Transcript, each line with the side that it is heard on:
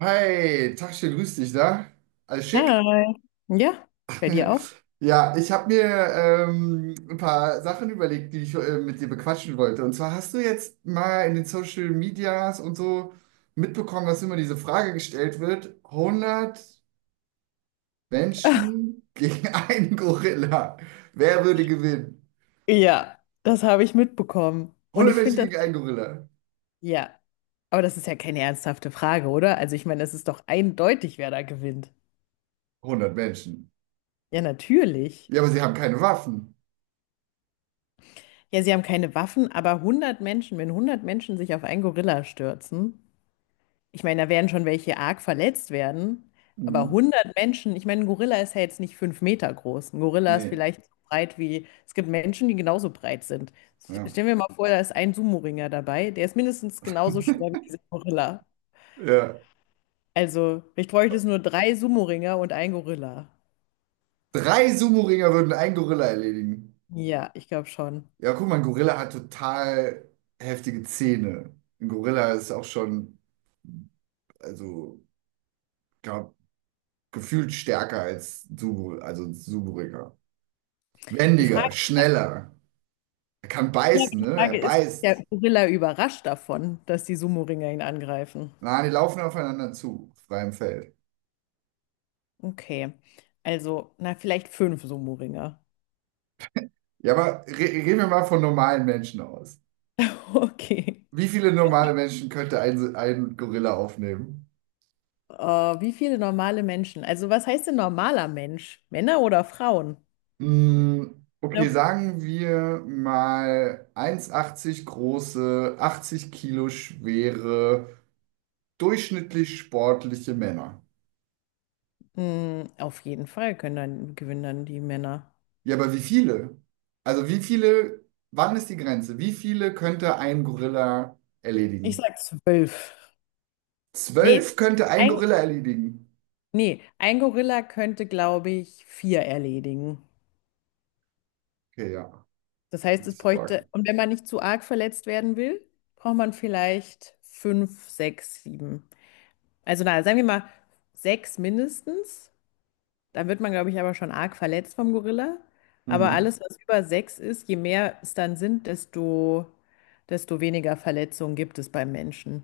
right: Hi, Tachchen, grüß dich, da? Alles schick?
left: Hi. Ja, bei dir auch?
right: Ja, ich habe mir ein paar Sachen überlegt, die ich mit dir bequatschen wollte. Und zwar hast du jetzt mal in den Social Medias und so mitbekommen, dass immer diese Frage gestellt wird: 100 Menschen gegen einen Gorilla. Wer würde gewinnen?
left: Ja, das habe ich mitbekommen. Und
right: 100
left: ich
right: Menschen
left: finde
right: gegen einen
left: das,
right: Gorilla.
left: ja, aber das ist ja keine ernsthafte Frage, oder? Also ich meine, es ist doch eindeutig, wer da gewinnt.
right: 100 Menschen.
left: Ja, natürlich.
right: Ja, aber sie haben keine Waffen.
left: Ja, sie haben keine Waffen, aber 100 Menschen, wenn 100 Menschen sich auf einen Gorilla stürzen, ich meine, da werden schon welche arg verletzt werden, aber
right: Mhm.
left: 100 Menschen, ich meine, ein Gorilla ist ja jetzt nicht 5 Meter groß. Ein Gorilla ist
right: Nee,
left: vielleicht so breit wie, es gibt Menschen, die genauso breit sind.
right: ja.
left: Stellen wir mal vor, da ist ein Sumo-Ringer dabei, der ist mindestens genauso schwer wie dieser Gorilla.
right: Ja.
left: Also, ich bräuchte es nur drei Sumo-Ringer und ein Gorilla.
right: Drei Sumo-Ringer würden einen Gorilla erledigen.
left: Ja, ich glaube schon.
right: Ja, guck mal, ein Gorilla hat total heftige Zähne. Ein Gorilla ist auch schon, also, glaub, gefühlt stärker als Subu, also ein Suburiger.
left: Die Frage,
right: Wendiger, schneller. Er kann
left: ja,
right: beißen,
left: die
right: ne? Er
left: Frage ist, ist der
right: beißt.
left: Gorilla überrascht davon, dass die Sumo-Ringer ihn angreifen?
right: Na, die laufen aufeinander zu, auf freiem Feld.
left: Okay, also, na, vielleicht fünf Sumo-Ringer.
right: Ja, aber re reden wir mal von normalen Menschen aus.
left: Okay.
right: Wie viele normale Menschen könnte ein Gorilla aufnehmen?
left: Äh, Wie viele normale Menschen? Also, was heißt denn normaler Mensch? Männer oder Frauen?
right: Okay,
left: Ja.
right: sagen wir mal 1,80 große, 80 Kilo schwere, durchschnittlich sportliche Männer.
left: Hm, auf jeden Fall können dann, gewinnen dann die Männer.
right: Ja, aber wie viele? Also wie viele, wann ist die Grenze? Wie viele könnte ein Gorilla
left: Ich
right: erledigen?
left: sag 12. Nee,
right: 12 könnte ein
left: ein,
right: Gorilla erledigen.
left: nee, ein Gorilla könnte, glaube ich, vier erledigen.
right: Okay, ja,
left: Das
right: das
left: heißt, es
right: ist arg.
left: bräuchte, und wenn man nicht zu arg verletzt werden will, braucht man vielleicht fünf, sechs, sieben. Also, na, sagen wir mal sechs mindestens. Dann wird man, glaube ich, aber schon arg verletzt vom Gorilla. Aber
right: Mhm.
left: alles, was über sechs ist, je mehr es dann sind, desto, desto weniger Verletzungen gibt es beim Menschen.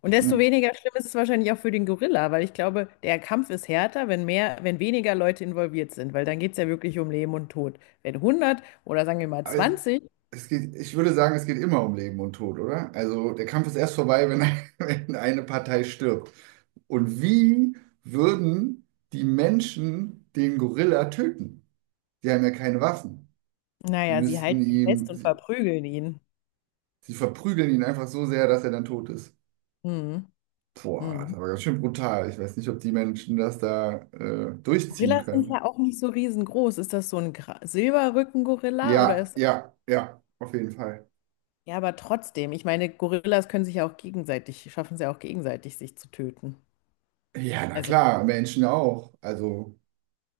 left: Und desto
right: Ja.
left: weniger schlimm ist es wahrscheinlich auch für den Gorilla, weil ich glaube, der Kampf ist härter, wenn mehr, wenn weniger Leute involviert sind, weil dann geht es ja wirklich um Leben und Tod. Wenn hundert oder sagen wir mal
right: Aber es,
left: 20,
right: es geht, ich würde sagen, es geht immer um Leben und Tod, oder? Also der Kampf ist erst vorbei, wenn, wenn eine Partei stirbt. Und wie würden die Menschen den Gorilla töten? Die haben ja keine Waffen. Sie
left: naja, sie
right: müssten
left: halten ihn fest
right: ihm,
left: und
right: sie,
left: verprügeln ihn.
right: sie verprügeln ihn einfach so sehr, dass er dann tot ist.
left: Mhm.
right: Boah, das ist
left: Mhm.
right: aber ganz schön brutal. Ich weiß nicht, ob die Menschen das da durchziehen
left: Gorillas sind
right: können.
left: ja auch nicht so riesengroß. Ist das so ein Silberrücken-Gorilla oder
right: Ja,
left: ist,
right: ja, ja, auf jeden Fall.
left: ja, aber trotzdem, ich meine, Gorillas können sich ja auch gegenseitig, schaffen es ja auch gegenseitig, sich zu töten.
right: Ja, na
left: Also,
right: klar, Menschen auch. Also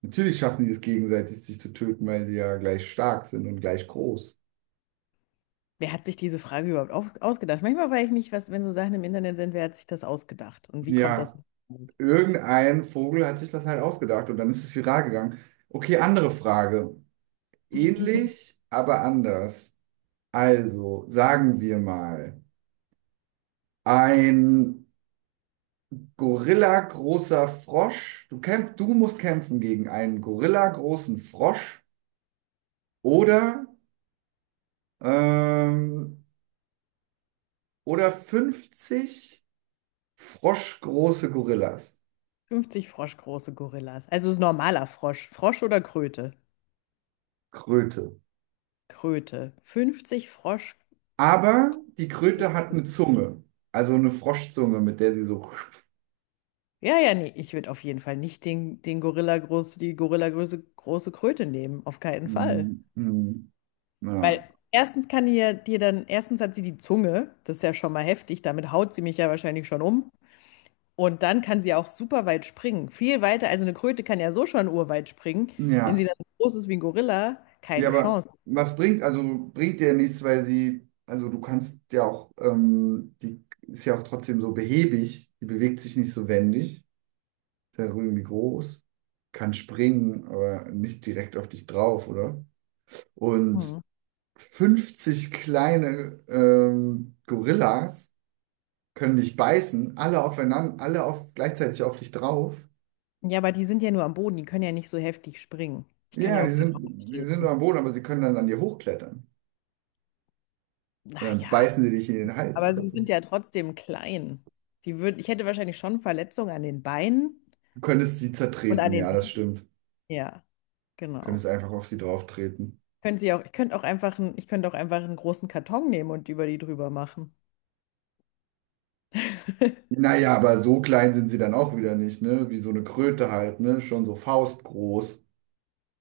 right: natürlich schaffen die es gegenseitig, sich zu töten, weil sie ja gleich stark sind und gleich groß.
left: wer hat sich diese Frage überhaupt ausgedacht? Manchmal frage ich mich, was, wenn so Sachen im Internet sind, wer hat sich das ausgedacht? Und wie kommt das?
right: Ja, irgendein Vogel hat sich das halt ausgedacht und dann ist es viral gegangen. Okay, andere Frage. Ähnlich, aber anders. Also, sagen wir mal, ein Gorilla-großer Frosch. Du musst kämpfen gegen einen Gorilla-großen Frosch oder, ähm, oder 50 froschgroße Gorillas.
left: 50 froschgroße Gorillas. Also ist normaler Frosch. Frosch oder Kröte?
right: Kröte.
left: Kröte. 50 Frosch.
right: Aber die
left: Große.
right: Kröte hat eine Zunge. Also eine Froschzunge, mit der sie so.
left: Ja, ja, nee, ich würde auf jeden Fall nicht den Gorilla groß, die Gorilla große, große Kröte nehmen. Auf keinen Fall.
right: Mhm. Mhm.
left: Weil
right: Ja.
left: erstens kann ihr dir dann, erstens hat sie die Zunge, das ist ja schon mal heftig, damit haut sie mich ja wahrscheinlich schon um. Und dann kann sie auch super weit springen. Viel weiter, also eine Kröte kann ja so schon urweit springen. Wenn sie
right: Ja.
left: dann so groß ist wie ein Gorilla,
right: Ja,
left: keine
right: aber
left: Chance.
right: was bringt, also bringt dir ja nichts, weil sie, also du kannst ja auch, die ist ja auch trotzdem so behäbig, die bewegt sich nicht so wendig, ist ja irgendwie groß, kann springen, aber nicht direkt auf dich drauf, oder? Und
left: Hm.
right: 50 kleine Gorillas können dich beißen, alle aufeinander, alle auf, gleichzeitig auf dich drauf.
left: Ja, aber die sind ja nur am Boden, die können ja nicht so heftig springen. Ich kann
right: Ja,
left: ja
right: die
left: auf sie
right: sind, die sind
left: drauftreten.
right: am Boden, aber sie können dann an dir hochklettern. Und dann
left: Naja,
right: beißen sie dich in den Hals
left: aber
right: oder
left: sie sind
right: so.
left: ja trotzdem klein. Die würden, ich hätte wahrscheinlich schon Verletzungen an den Beinen
right: Du könntest sie
left: und an
right: zertreten,
left: den
right: ja, das
left: Händen.
right: stimmt. Du
left: Ja, genau.
right: könntest einfach auf sie drauftreten.
left: Können Sie auch, ich könnte auch einfach einen, ich könnte auch einfach einen großen Karton nehmen und über die drüber machen.
right: Naja, aber so klein sind sie dann auch wieder nicht, ne? Wie so eine Kröte halt, ne? Schon so faustgroß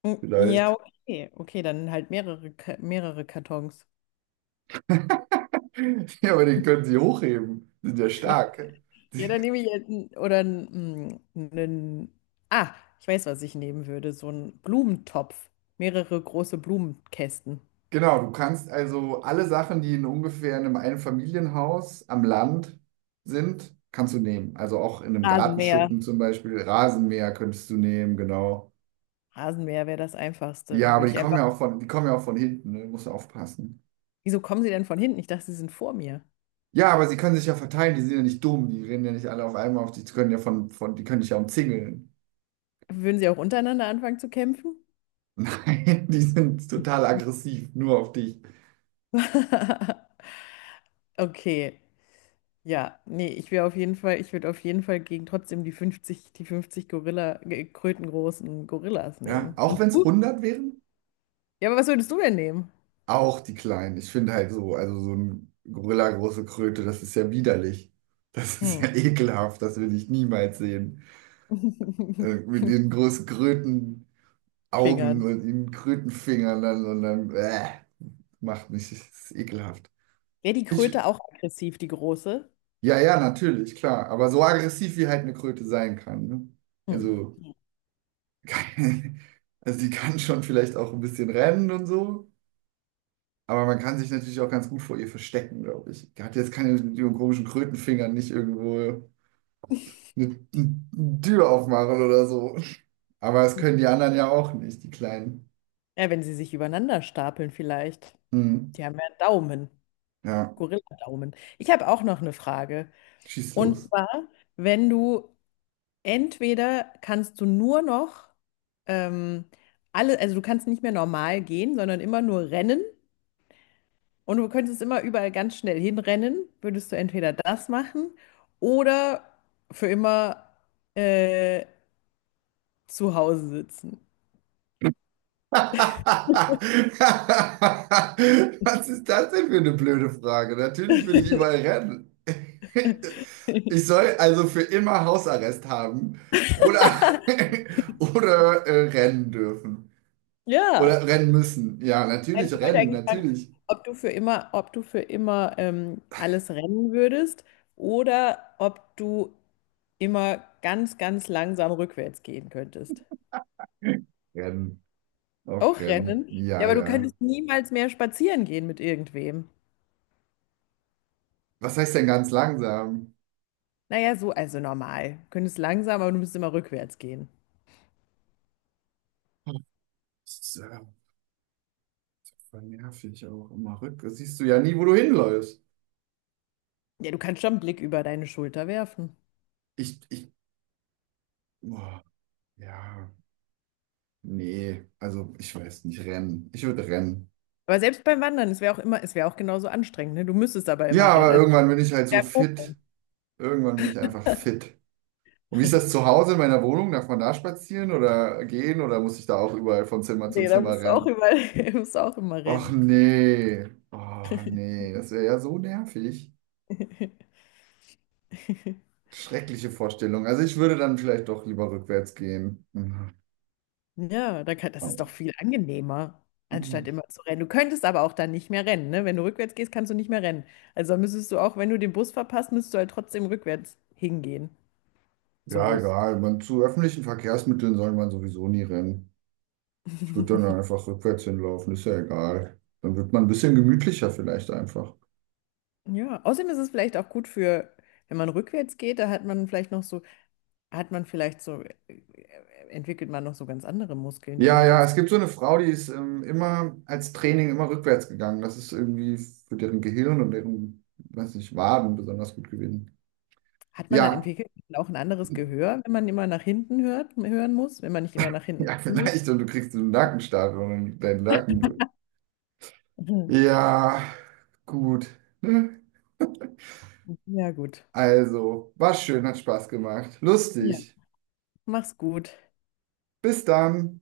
left: Mm, ja,
right: vielleicht.
left: okay. Okay, dann halt mehrere, mehrere Kartons.
right: Ja, aber den können sie hochheben. Sind ja stark.
left: Ja, dann nehme ich jetzt oder einen. Ah, ich weiß, was ich nehmen würde. So einen Blumentopf. Mehrere große Blumenkästen.
right: Genau, du kannst also alle Sachen, die in ungefähr einem Einfamilienhaus am Land sind, kannst du nehmen. Also auch in einem
left: Rasenmäher.
right: Gartenschuppen zum Beispiel, Rasenmäher könntest du nehmen, genau.
left: Rasenmäher wäre das Einfachste.
right: Ja, aber
left: Würde ich einfach.
right: die kommen ja auch von hinten, ne? Musst du aufpassen.
left: Wieso kommen Sie denn von hinten? Ich dachte, Sie sind vor mir.
right: Ja, aber sie können sich ja verteilen, die sind ja nicht dumm, die rennen ja nicht alle auf einmal auf dich, die können ja die können dich ja umzingeln.
left: Würden Sie auch untereinander anfangen zu kämpfen?
right: Nein, die sind total aggressiv, nur auf dich.
left: Okay. Ja, nee, ich wäre auf jeden Fall, ich würde auf jeden Fall gegen trotzdem die 50, die 50 Gorilla, krötengroßen Gorillas
right: Ja,
left: nehmen.
right: auch
left: Und
right: wenn es
left: du?
right: 100 wären,
left: Ja, aber was würdest du denn nehmen?
right: auch die Kleinen. Ich finde halt so, also so ein Gorilla große Kröte, das ist ja widerlich. Das ist
left: Hm.
right: ja ekelhaft, das will ich niemals sehen. Mit ihren großen Krötenaugen und
left: Fingern.
right: ihren Krötenfingern dann und dann, macht mich, das ist ekelhaft.
left: Wäre die
right: Ich,
left: Kröte auch aggressiv, die große?
right: Ja, ja, natürlich, klar. Aber so aggressiv wie halt eine Kröte sein kann. Ne?
left: Hm.
right: Also, also die kann schon vielleicht auch ein bisschen rennen und so. Aber man kann sich natürlich auch ganz gut vor ihr verstecken, glaube ich. Die hat jetzt keine mit ihren komischen Krötenfingern nicht irgendwo eine Tür aufmachen oder so. Aber das können die anderen ja auch nicht, die Kleinen.
left: Ja, wenn sie sich übereinander stapeln vielleicht.
right: Hm.
left: Die haben ja einen Daumen.
right: Ja,
left: Gorilla-Daumen. Ich habe auch noch eine Frage.
right: schieß
left: Und
right: los.
left: zwar, wenn du entweder kannst du nur noch ähm, alle, also du kannst nicht mehr normal gehen, sondern immer nur rennen. Und du könntest immer überall ganz schnell hinrennen, würdest du entweder das machen oder für immer äh, zu Hause sitzen.
right: Was ist das denn für eine blöde Frage? Natürlich will ich überall rennen. Ich soll also für immer Hausarrest haben oder, oder rennen dürfen.
left: Ja,
right: Oder rennen müssen. Ja,
left: nein,
right: natürlich
left: ich wollte
right: rennen,
left: eigentlich fragen,
right: natürlich.
left: ob du für immer alles rennen würdest oder ob du immer ganz, ganz langsam rückwärts gehen könntest.
right: Rennen. Auch
left: Auch
right: rennen.
left: rennen? Ja,
right: Ja,
left: aber du
right: ja.
left: könntest niemals mehr spazieren gehen mit irgendwem.
right: Was heißt denn ganz langsam?
left: Naja, so, also normal. Du könntest langsam, aber du müsstest immer rückwärts gehen.
right: Ist ja voll nervig auch immer rück. Das siehst du ja nie, wo du hinläufst.
left: Ja, du kannst schon einen Blick über deine Schulter werfen.
right: Ich, boah, ja. Nee, also ich weiß nicht, rennen. Ich würde rennen.
left: Aber selbst beim Wandern, es wäre auch immer, es wäre auch genauso anstrengend, ne? Du müsstest aber
right: Ja,
left: immer rennen.
right: aber
left: Also
right: irgendwann bin ich halt so
left: ja,
right: fit.
left: hochrennen.
right: Irgendwann bin ich einfach fit. Und wie ist das zu Hause in meiner Wohnung? Darf man da spazieren oder gehen oder muss ich da auch überall von Zimmer zu
left: Nee, da
right: Zimmer
left: musst du auch
right: rennen?
left: immer, musst du auch immer
right: Och
left: rennen.
right: nee. Oh nee, das wäre ja so nervig. Schreckliche Vorstellung. Also ich würde dann vielleicht doch lieber rückwärts gehen. Mhm.
left: Ja, da kann, das ist doch viel angenehmer, anstatt immer zu rennen. Du könntest aber auch dann nicht mehr rennen, ne? Wenn du rückwärts gehst, kannst du nicht mehr rennen. Also müsstest du auch, wenn du den Bus verpasst, müsstest du halt trotzdem rückwärts hingehen zum
right: Ja,
left: Bus.
right: egal. Man, zu öffentlichen Verkehrsmitteln soll man sowieso nie rennen. Ich würde dann einfach rückwärts hinlaufen, ist ja egal. Dann wird man ein bisschen gemütlicher vielleicht einfach.
left: Ja, außerdem ist es vielleicht auch gut für, wenn man rückwärts geht, da hat man vielleicht noch so, hat man vielleicht so, entwickelt man noch so ganz andere Muskeln, die
right: Ja,
left: man
right: ja,
left: sonst,
right: es gibt so eine Frau, die ist immer als Training immer rückwärts gegangen. Das ist irgendwie für deren Gehirn und deren, weiß nicht, Waden besonders gut gewesen.
left: hat man dann
right: Ja,
left: entwickelt auch ein anderes Gehör, wenn man immer nach hinten hört, hören muss, wenn man nicht immer nach hinten
right: ja,
left: schauen will?
right: vielleicht. Und du kriegst so einen Nackenstarre und deinen Nacken.
left: Mhm.
right: Ja, gut. Ne?
left: Ja, gut.
right: Also, war schön, hat Spaß gemacht.
left: Ja.
right: Lustig.
left: Mach's gut.
right: Bis dann.